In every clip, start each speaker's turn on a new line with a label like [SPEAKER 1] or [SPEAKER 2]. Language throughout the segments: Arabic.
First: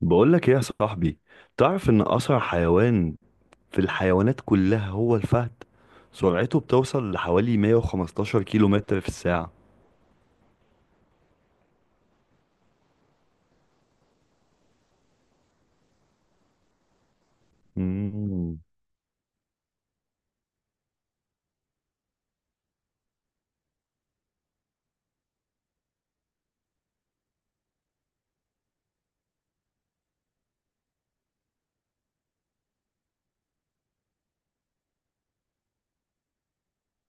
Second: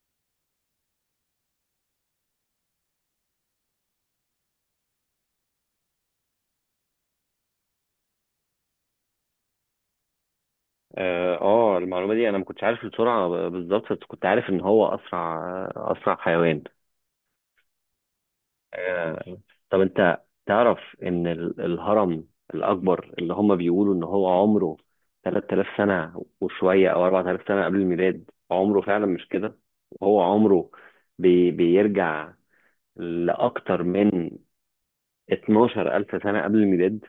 [SPEAKER 1] بقولك ايه يا صاحبي؟ تعرف ان اسرع حيوان في الحيوانات كلها هو الفهد. سرعته بتوصل لحوالي 115 كيلو متر في الساعة.
[SPEAKER 2] اه، المعلومة دي انا ما كنتش عارف السرعة بالظبط. بس كنت عارف ان هو اسرع حيوان.
[SPEAKER 1] مم.
[SPEAKER 2] آه، طب انت تعرف ان الهرم الاكبر اللي هم بيقولوا ان هو عمره 3000 سنة وشوية او 4000 سنة قبل الميلاد؟ عمره فعلا مش كده، وهو عمره بيرجع لاكتر من 12000 سنة قبل الميلاد.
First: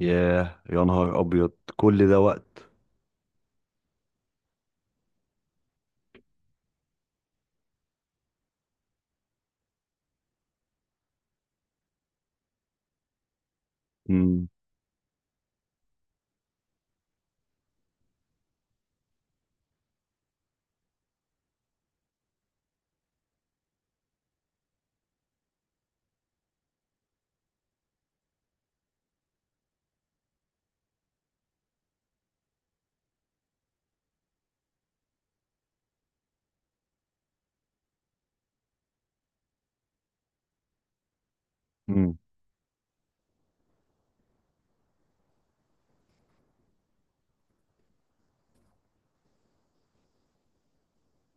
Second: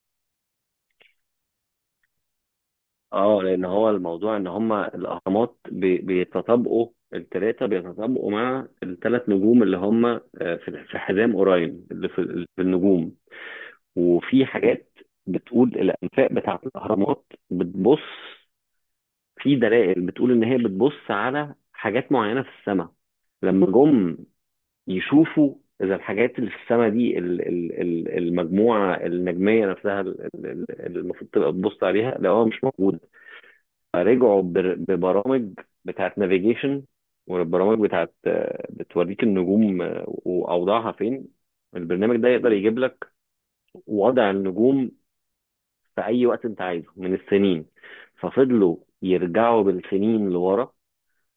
[SPEAKER 1] ياه يا نهار ابيض! كل ده وقت.
[SPEAKER 2] اه، لان هو الموضوع ان هما الاهرامات بيتطابقوا، التلاتة بيتطابقوا مع التلات نجوم اللي هما، في حزام اوراين، اللي في النجوم. وفي
[SPEAKER 1] مم.
[SPEAKER 2] حاجات بتقول الانفاق بتاعة الاهرامات بتبص، في دلائل بتقول ان هي بتبص على حاجات معينة في السماء. لما جم يشوفوا اذا الحاجات اللي في السماء دي، المجموعة النجمية نفسها، اللي المفروض تبقى بتبص عليها، لقوها مش موجودة. رجعوا ببرامج بتاعت نافيجيشن، والبرامج بتاعت، بتوريك النجوم واوضاعها فين. البرنامج
[SPEAKER 1] مم.
[SPEAKER 2] ده يقدر يجيب لك وضع النجوم في اي وقت انت عايزه من السنين. ففضلوا يرجعوا بالسنين لورا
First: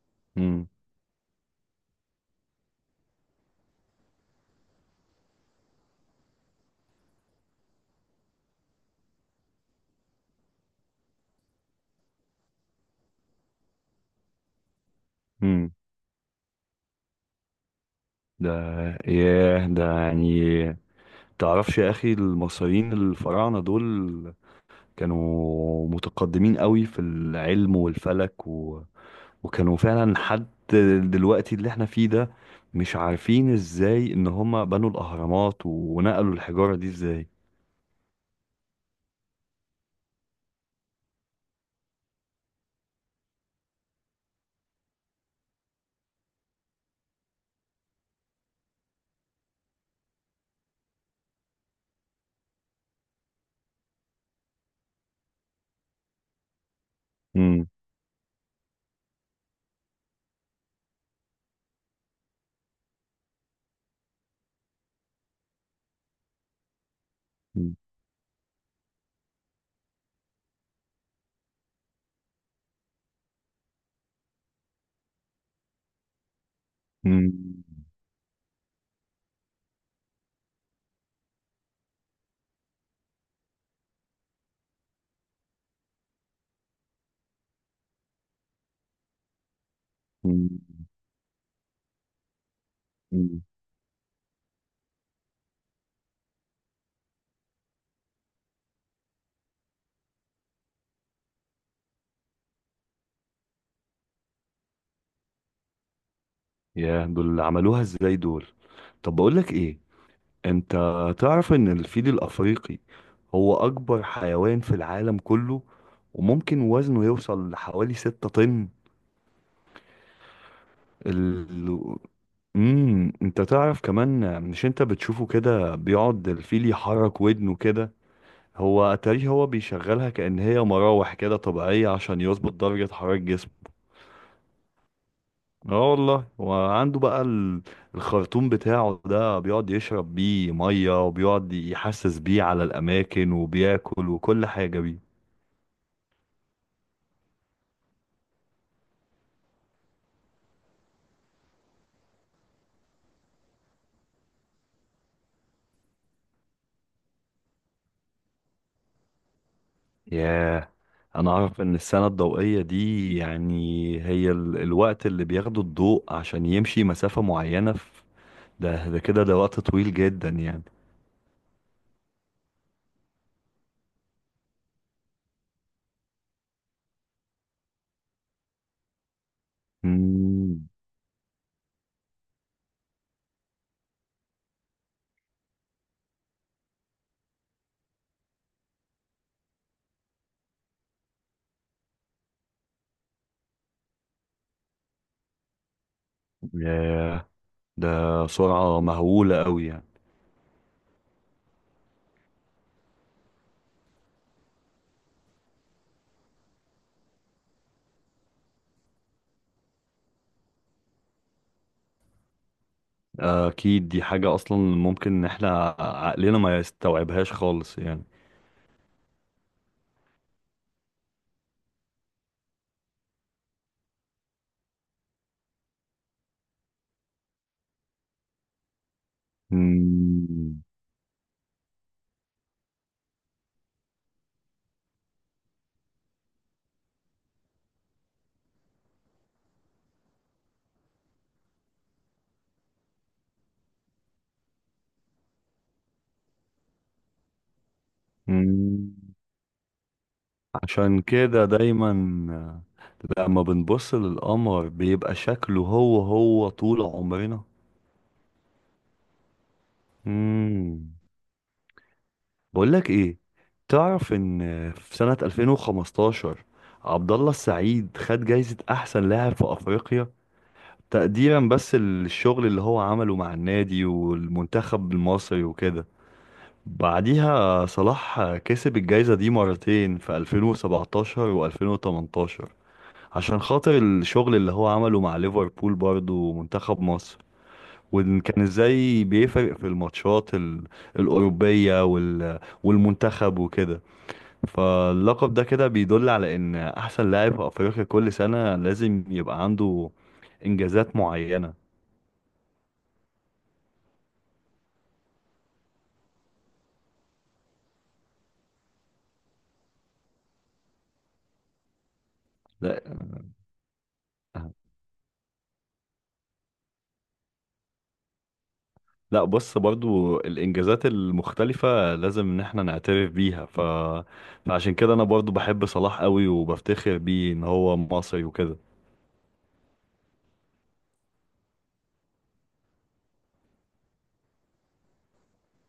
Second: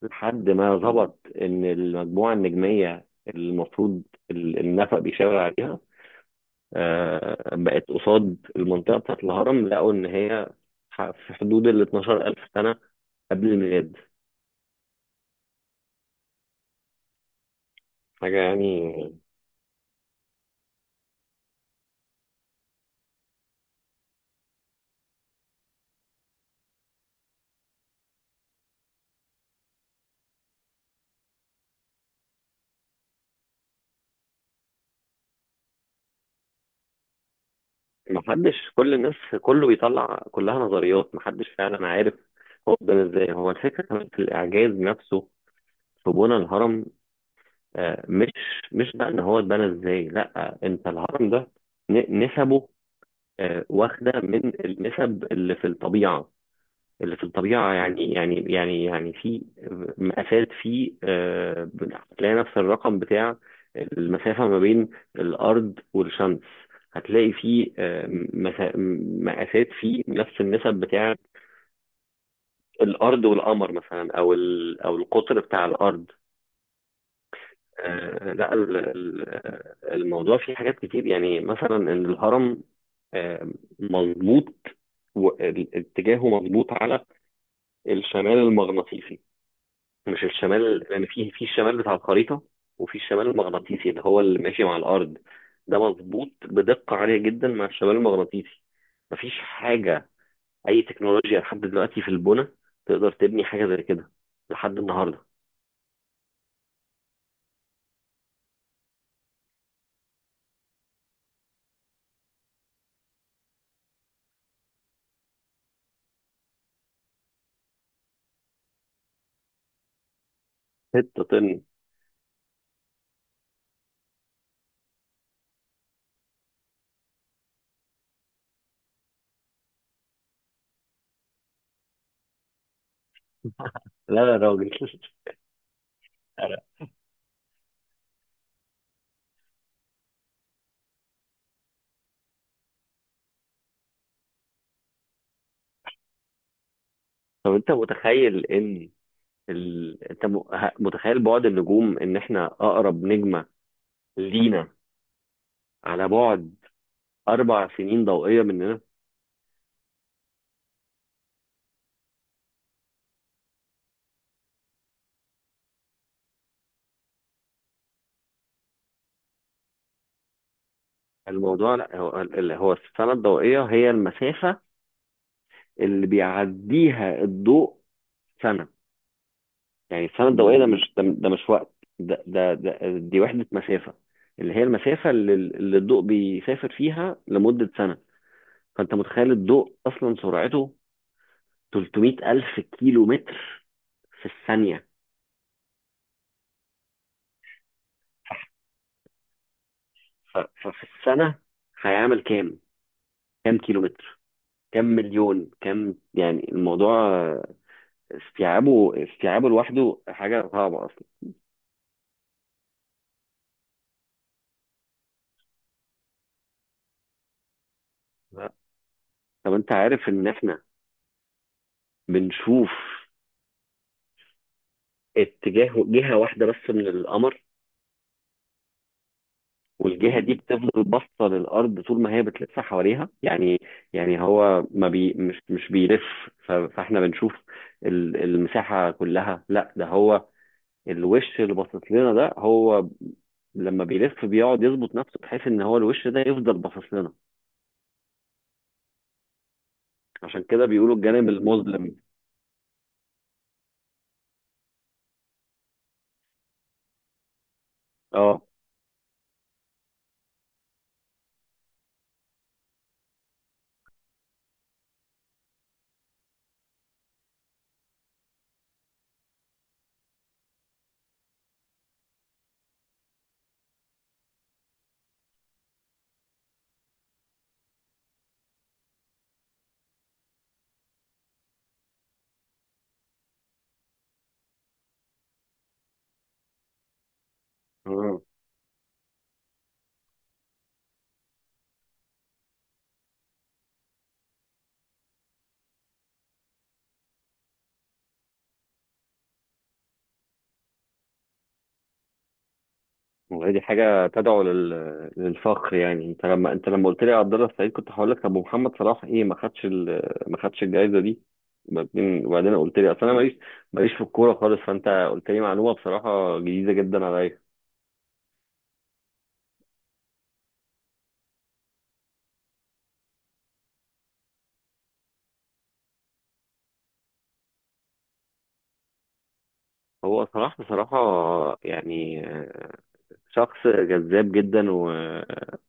[SPEAKER 2] لحد
[SPEAKER 1] مم.
[SPEAKER 2] ما ظبط ان المجموعه النجميه المفروض النفق بيشاور عليها، بقت قصاد المنطقه بتاعت الهرم. لقوا ان هي في حدود ال 12000 سنه قبل الميلاد.
[SPEAKER 1] مم.
[SPEAKER 2] حاجه
[SPEAKER 1] ده
[SPEAKER 2] يعني.
[SPEAKER 1] ياه، ده يعني تعرفش يا اخي، المصريين الفراعنة دول كانوا متقدمين قوي في العلم والفلك، وكانوا فعلا حد. دلوقتي اللي احنا فيه ده مش عارفين ازاي ان هم بنوا الاهرامات ونقلوا الحجارة دي ازاي.
[SPEAKER 2] محدش، كل الناس كله بيطلع كلها نظريات، محدش فعلا عارف هو قدام ازاي. هو الفكرة كمان في الإعجاز نفسه في بنى الهرم. آه، مش مش بقى إن هو اتبنى ازاي، لأ، أنت الهرم ده نسبه واخدة من النسب اللي في الطبيعة.
[SPEAKER 1] مم.
[SPEAKER 2] يعني في مقاسات، في هتلاقي نفس الرقم بتاع المسافة ما بين الأرض والشمس. هتلاقي في
[SPEAKER 1] مم.
[SPEAKER 2] مسا- مقاسات في نفس النسب بتاع الأرض والقمر مثلا، أو أو القطر بتاع الأرض.
[SPEAKER 1] مم.
[SPEAKER 2] لا، الموضوع فيه حاجات كتير يعني، مثلا إن الهرم آه، مظبوط. اتجاهه مظبوط على الشمال المغناطيسي، مش
[SPEAKER 1] مم.
[SPEAKER 2] الشمال يعني، في الشمال بتاع الخريطة، وفي الشمال
[SPEAKER 1] مم.
[SPEAKER 2] المغناطيسي اللي هو اللي ماشي مع الأرض. ده مظبوط بدقة عالية جدا مع الشمال المغناطيسي. مفيش حاجة، أي تكنولوجيا لحد دلوقتي في البنى، تقدر تبني حاجة زي كده لحد النهاردة.
[SPEAKER 1] يا دول اللي عملوها ازاي دول! طب بقول لك ايه، انت تعرف ان الفيل الافريقي هو اكبر حيوان في العالم كله، وممكن وزنه يوصل لحوالي 6 طن.
[SPEAKER 2] 6 طن.
[SPEAKER 1] ال... انت تعرف كمان، مش انت بتشوفه كده بيقعد الفيل يحرك ودنه كده؟ هو اتاريه هو بيشغلها كأن هي مراوح كده طبيعية عشان يظبط درجة حرارة جسمه.
[SPEAKER 2] لا يا راجل
[SPEAKER 1] اه والله،
[SPEAKER 2] أنا-
[SPEAKER 1] وعنده بقى الخرطوم بتاعه ده بيقعد يشرب بيه مية وبيقعد يحسس بيه على الأماكن وبياكل وكل حاجة بيه.
[SPEAKER 2] طب أنت متخيل إن متخيل بعد النجوم إن إحنا أقرب نجمة لينا على بعد 4 سنين ضوئية مننا.
[SPEAKER 1] ياه، انا اعرف ان السنة الضوئية دي يعني هي الوقت اللي بياخده الضوء عشان يمشي مسافة معينة. ده وقت طويل جدا يعني.
[SPEAKER 2] الموضوع، لا هو اللي هو السنة الضوئية هي المسافة اللي بيعديها الضوء سنة. يعني السنة الضوئية، ده
[SPEAKER 1] مم.
[SPEAKER 2] مش ده، ده مش وقت ده, ده, ده دي وحدة مسافة، اللي هي المسافة اللي الضوء بيسافر فيها لمدة سنة. فأنت متخيل الضوء أصلا سرعته 300 ألف كيلو متر في الثانية.
[SPEAKER 1] ياه، ده سرعة مهولة قوي يعني.
[SPEAKER 2] ففي السنة هيعمل كام؟ كام كيلو متر؟ كام مليون؟ كام يعني؟ الموضوع استيعابه لوحده حاجة صعبة أصلا.
[SPEAKER 1] أكيد دي حاجة أصلا ممكن إن إحنا عقلنا ما يستوعبهاش خالص يعني.
[SPEAKER 2] لا. طب انت عارف ان احنا بنشوف اتجاه جهة واحدة بس من القمر، والجهة دي
[SPEAKER 1] مم.
[SPEAKER 2] بتفضل باصة للأرض طول ما هي بتلف حواليها. يعني يعني هو ما مش بيلف. فاحنا بنشوف المساحة كلها. لا، ده هو الوش اللي باصص لنا. ده هو لما بيلف بيقعد يظبط نفسه بحيث ان هو الوش ده يفضل باصص لنا.
[SPEAKER 1] مم.
[SPEAKER 2] عشان كده بيقولوا
[SPEAKER 1] عشان
[SPEAKER 2] الجانب
[SPEAKER 1] كده دايما
[SPEAKER 2] المظلم.
[SPEAKER 1] لما بنبص للقمر بيبقى شكله هو هو طول عمرنا.
[SPEAKER 2] اه،
[SPEAKER 1] مم. بقولك ايه، تعرف ان في سنة 2015 عبد الله السعيد خد جايزة احسن لاعب في افريقيا، تقديرا بس للشغل اللي هو عمله مع النادي والمنتخب المصري وكده. بعديها صلاح كسب الجايزة دي مرتين في 2017 و2018، عشان خاطر الشغل اللي هو عمله مع ليفربول برضه ومنتخب مصر، وإن كان ازاي بيفرق في الماتشات الأوروبية والمنتخب وكده. فاللقب ده كده بيدل على ان احسن لاعب في افريقيا كل سنة لازم يبقى عنده انجازات معينة.
[SPEAKER 2] والله دي حاجة تدعو للفخر. يعني انت لما، قلت لي عبد الله السعيد، كنت هقول لك طب ومحمد صلاح ايه، ما خدش الجائزة دي؟ وبعدين، قلت
[SPEAKER 1] لا،
[SPEAKER 2] لي اصل انا ماليش، في الكورة خالص. فانت قلت لي معلومة بصراحة جديدة جدا عليا.
[SPEAKER 1] لا، بص برضو الانجازات المختلفة لازم ان احنا نعترف بيها. فعشان كده انا برضو بحب صلاح قوي وبفتخر بيه ان هو مصري وكده.
[SPEAKER 2] هو صلاح بصراحة يعني شخص جذاب جدا، و...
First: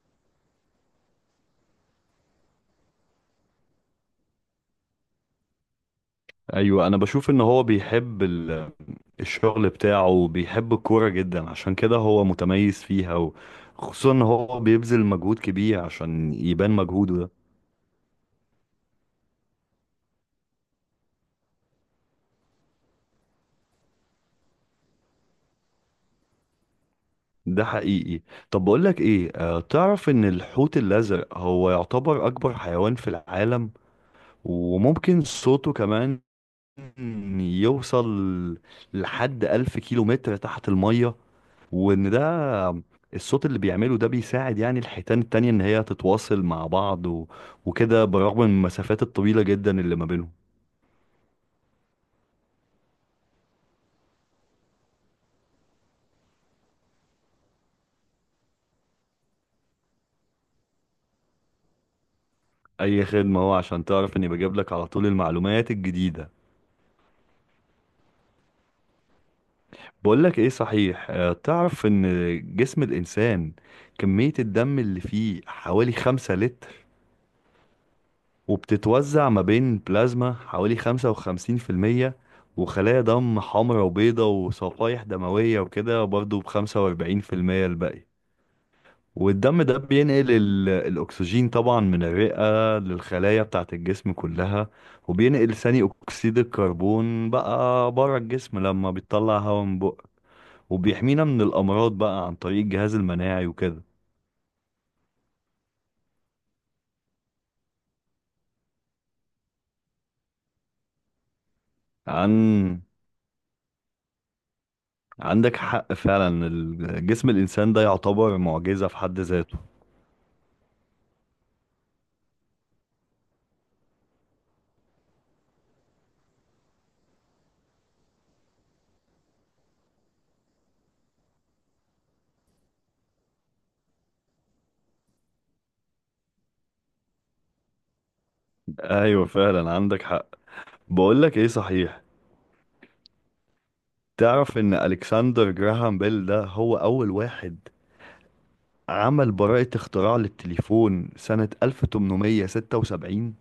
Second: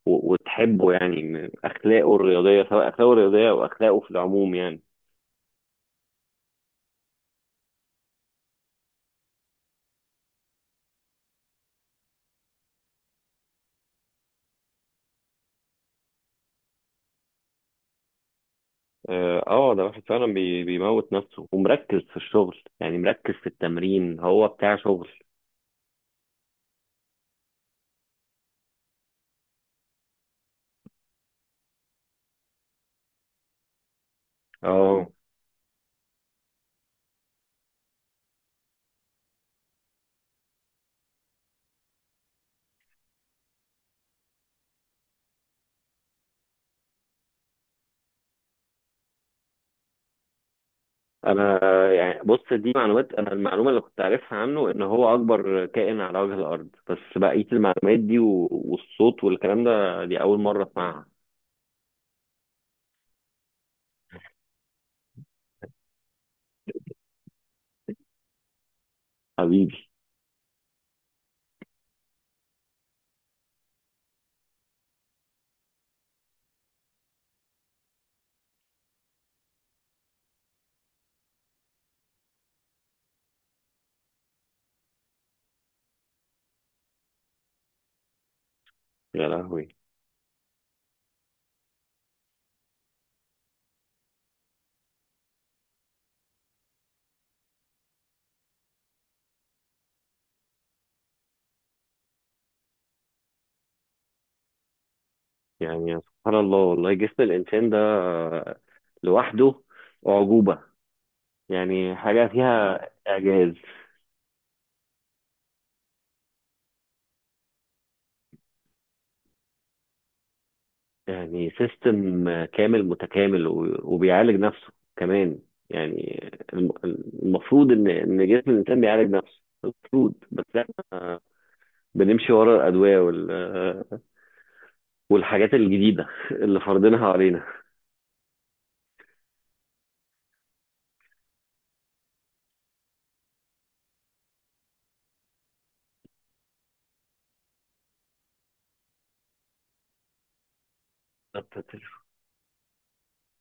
[SPEAKER 2] و... وتحبه يعني، من أخلاقه الرياضية، سواء أخلاقه الرياضية أو أخلاقه في العموم يعني.
[SPEAKER 1] ايوه، انا بشوف ان هو بيحب الشغل بتاعه وبيحب الكورة جدا، عشان كده هو متميز فيها، وخصوصا ان هو بيبذل مجهود كبير عشان يبان مجهوده ده.
[SPEAKER 2] اه، ده واحد فعلا بيموت نفسه ومركز في الشغل، يعني مركز في التمرين، هو بتاع شغل.
[SPEAKER 1] ده حقيقي. طب بقول لك ايه، تعرف ان الحوت الازرق هو يعتبر اكبر حيوان في العالم،
[SPEAKER 2] اه،
[SPEAKER 1] وممكن صوته كمان يوصل لحد 1000 كيلو متر تحت المية. وان ده الصوت اللي بيعمله ده بيساعد يعني الحيتان التانية ان هي تتواصل مع بعض وكده، برغم من المسافات الطويلة جدا اللي ما بينهم.
[SPEAKER 2] انا يعني بص، دي معلومات. انا المعلومه اللي كنت عارفها عنه ان هو اكبر كائن على وجه الارض، بس بقيه المعلومات دي والصوت والكلام ده، دي اول مره اسمعها.
[SPEAKER 1] اي خدمة، هو عشان تعرف اني بجيب لك على طول المعلومات الجديدة.
[SPEAKER 2] حبيبي.
[SPEAKER 1] بقولك ايه صحيح، تعرف ان جسم الانسان كمية الدم اللي فيه حوالي 5 لتر، وبتتوزع ما بين بلازما حوالي 55%، وخلايا دم حمراء وبيضة وصفائح دموية، وكده برضو بخمسة واربعين في المية الباقي.
[SPEAKER 2] يا
[SPEAKER 1] والدم
[SPEAKER 2] لهوي!
[SPEAKER 1] ده بينقل الأكسجين طبعا من الرئة للخلايا بتاعة الجسم كلها، وبينقل ثاني أكسيد الكربون بقى بره الجسم لما بيطلع هواء من بقه، وبيحمينا من الأمراض بقى عن طريق الجهاز المناعي وكده.
[SPEAKER 2] يعني سبحان الله، والله جسم الانسان ده لوحده اعجوبه. يعني حاجه فيها
[SPEAKER 1] عن
[SPEAKER 2] اعجاز.
[SPEAKER 1] عندك حق فعلا، جسم الإنسان ده يعتبر معجزة في حد ذاته.
[SPEAKER 2] يعني سيستم كامل متكامل، وبيعالج نفسه كمان. يعني المفروض ان جسم الانسان بيعالج نفسه المفروض، بس احنا بنمشي ورا الادويه والحاجات الجديده اللي فرضينها علينا.
[SPEAKER 1] أيوة فعلا عندك حق. بقولك إيه صحيح، تعرف إن ألكسندر جراهام بيل ده هو أول واحد عمل براءة اختراع للتليفون سنة
[SPEAKER 2] بالظبط، التليفون.
[SPEAKER 1] 1876.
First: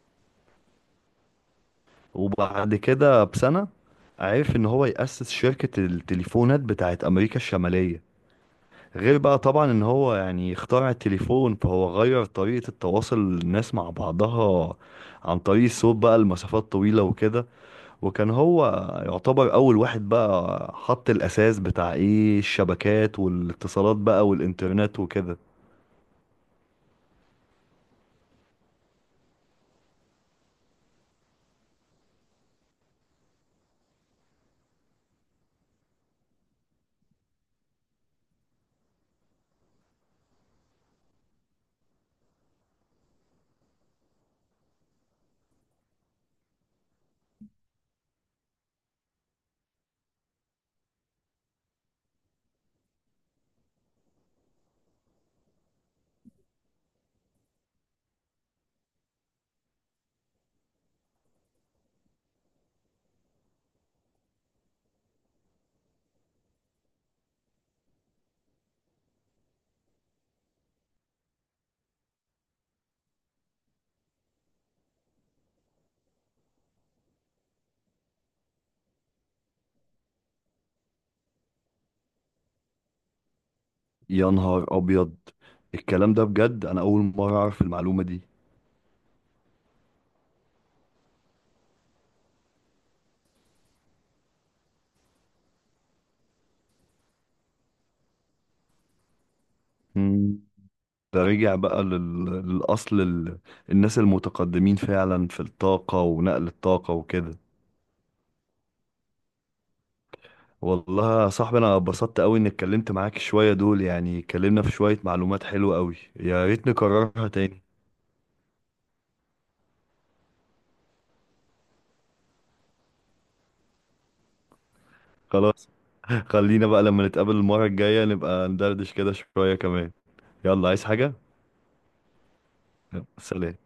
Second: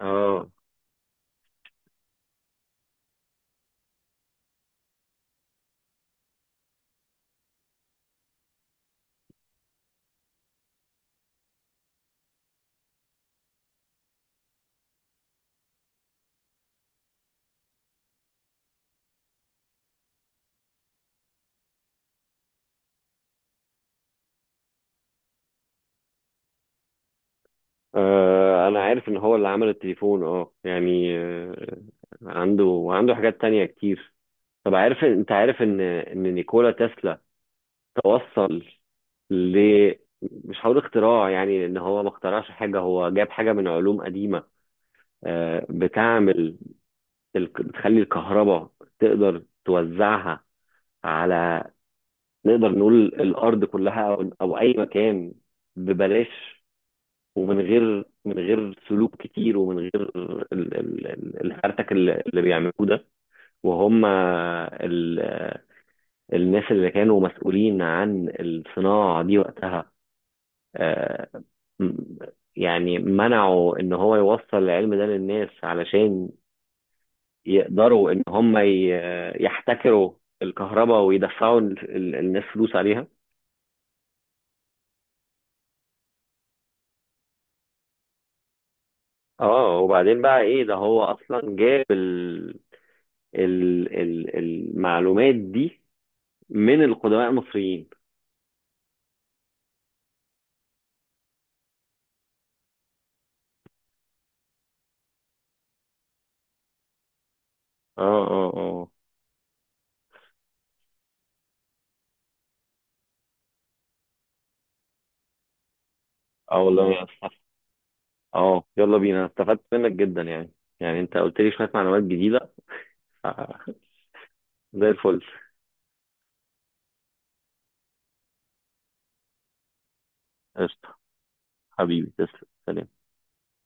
[SPEAKER 2] اه،
[SPEAKER 1] وبعد كده بسنة عرف إن هو يأسس شركة التليفونات بتاعت أمريكا الشمالية. غير بقى طبعا ان هو يعني اخترع التليفون، فهو غير طريقة التواصل الناس مع بعضها عن طريق الصوت بقى لمسافات طويلة وكده. وكان هو يعتبر اول واحد بقى حط الاساس بتاع ايه الشبكات والاتصالات بقى والانترنت وكده.
[SPEAKER 2] انا عارف ان هو اللي عمل التليفون، اه يعني، عنده وعنده حاجات تانية كتير. طب عارف، عارف ان نيكولا تسلا توصل ل مش هقول اختراع، يعني ان هو ما اخترعش حاجه، هو جاب حاجه من علوم قديمه بتعمل بتخلي الكهرباء تقدر توزعها على، نقدر نقول، الارض كلها او اي مكان ببلاش، ومن غير، من غير سلوك كتير، ومن غير الهرتك اللي بيعملوه ده، وهم الناس اللي كانوا مسؤولين عن الصناعه دي وقتها. آه، م- يعني منعوا ان هو يوصل العلم ده للناس علشان يقدروا ان هم يحتكروا الكهرباء ويدفعوا الناس فلوس عليها.
[SPEAKER 1] يا نهار ابيض، الكلام ده بجد انا اول مرة اعرف المعلومة دي.
[SPEAKER 2] اه، وبعدين بقى ايه، ده هو اصلا جاب ال المعلومات دي من القدماء المصريين.
[SPEAKER 1] مم. ده رجع بقى للاصل، الناس المتقدمين فعلا في الطاقة ونقل الطاقة وكده.
[SPEAKER 2] اه، اه، اه.
[SPEAKER 1] والله يا صاحبي، انا اتبسطت قوي اني اتكلمت معاك شوية دول، يعني اتكلمنا في شوية معلومات حلوة قوي، يا
[SPEAKER 2] اه،
[SPEAKER 1] ريت
[SPEAKER 2] والله يا
[SPEAKER 1] نكررها
[SPEAKER 2] أستاذ.
[SPEAKER 1] تاني.
[SPEAKER 2] اه، يلا بينا، أنا استفدت منك جدا يعني. انت قلت لي شوية معلومات جديدة، ف- زي الفل.
[SPEAKER 1] خلاص. خلينا بقى لما نتقابل المرة الجاية نبقى ندردش كده شوية كمان. يلا، عايز
[SPEAKER 2] قشطة،
[SPEAKER 1] حاجة؟
[SPEAKER 2] حبيبي، تسلم. سلام.
[SPEAKER 1] يلا، سلام.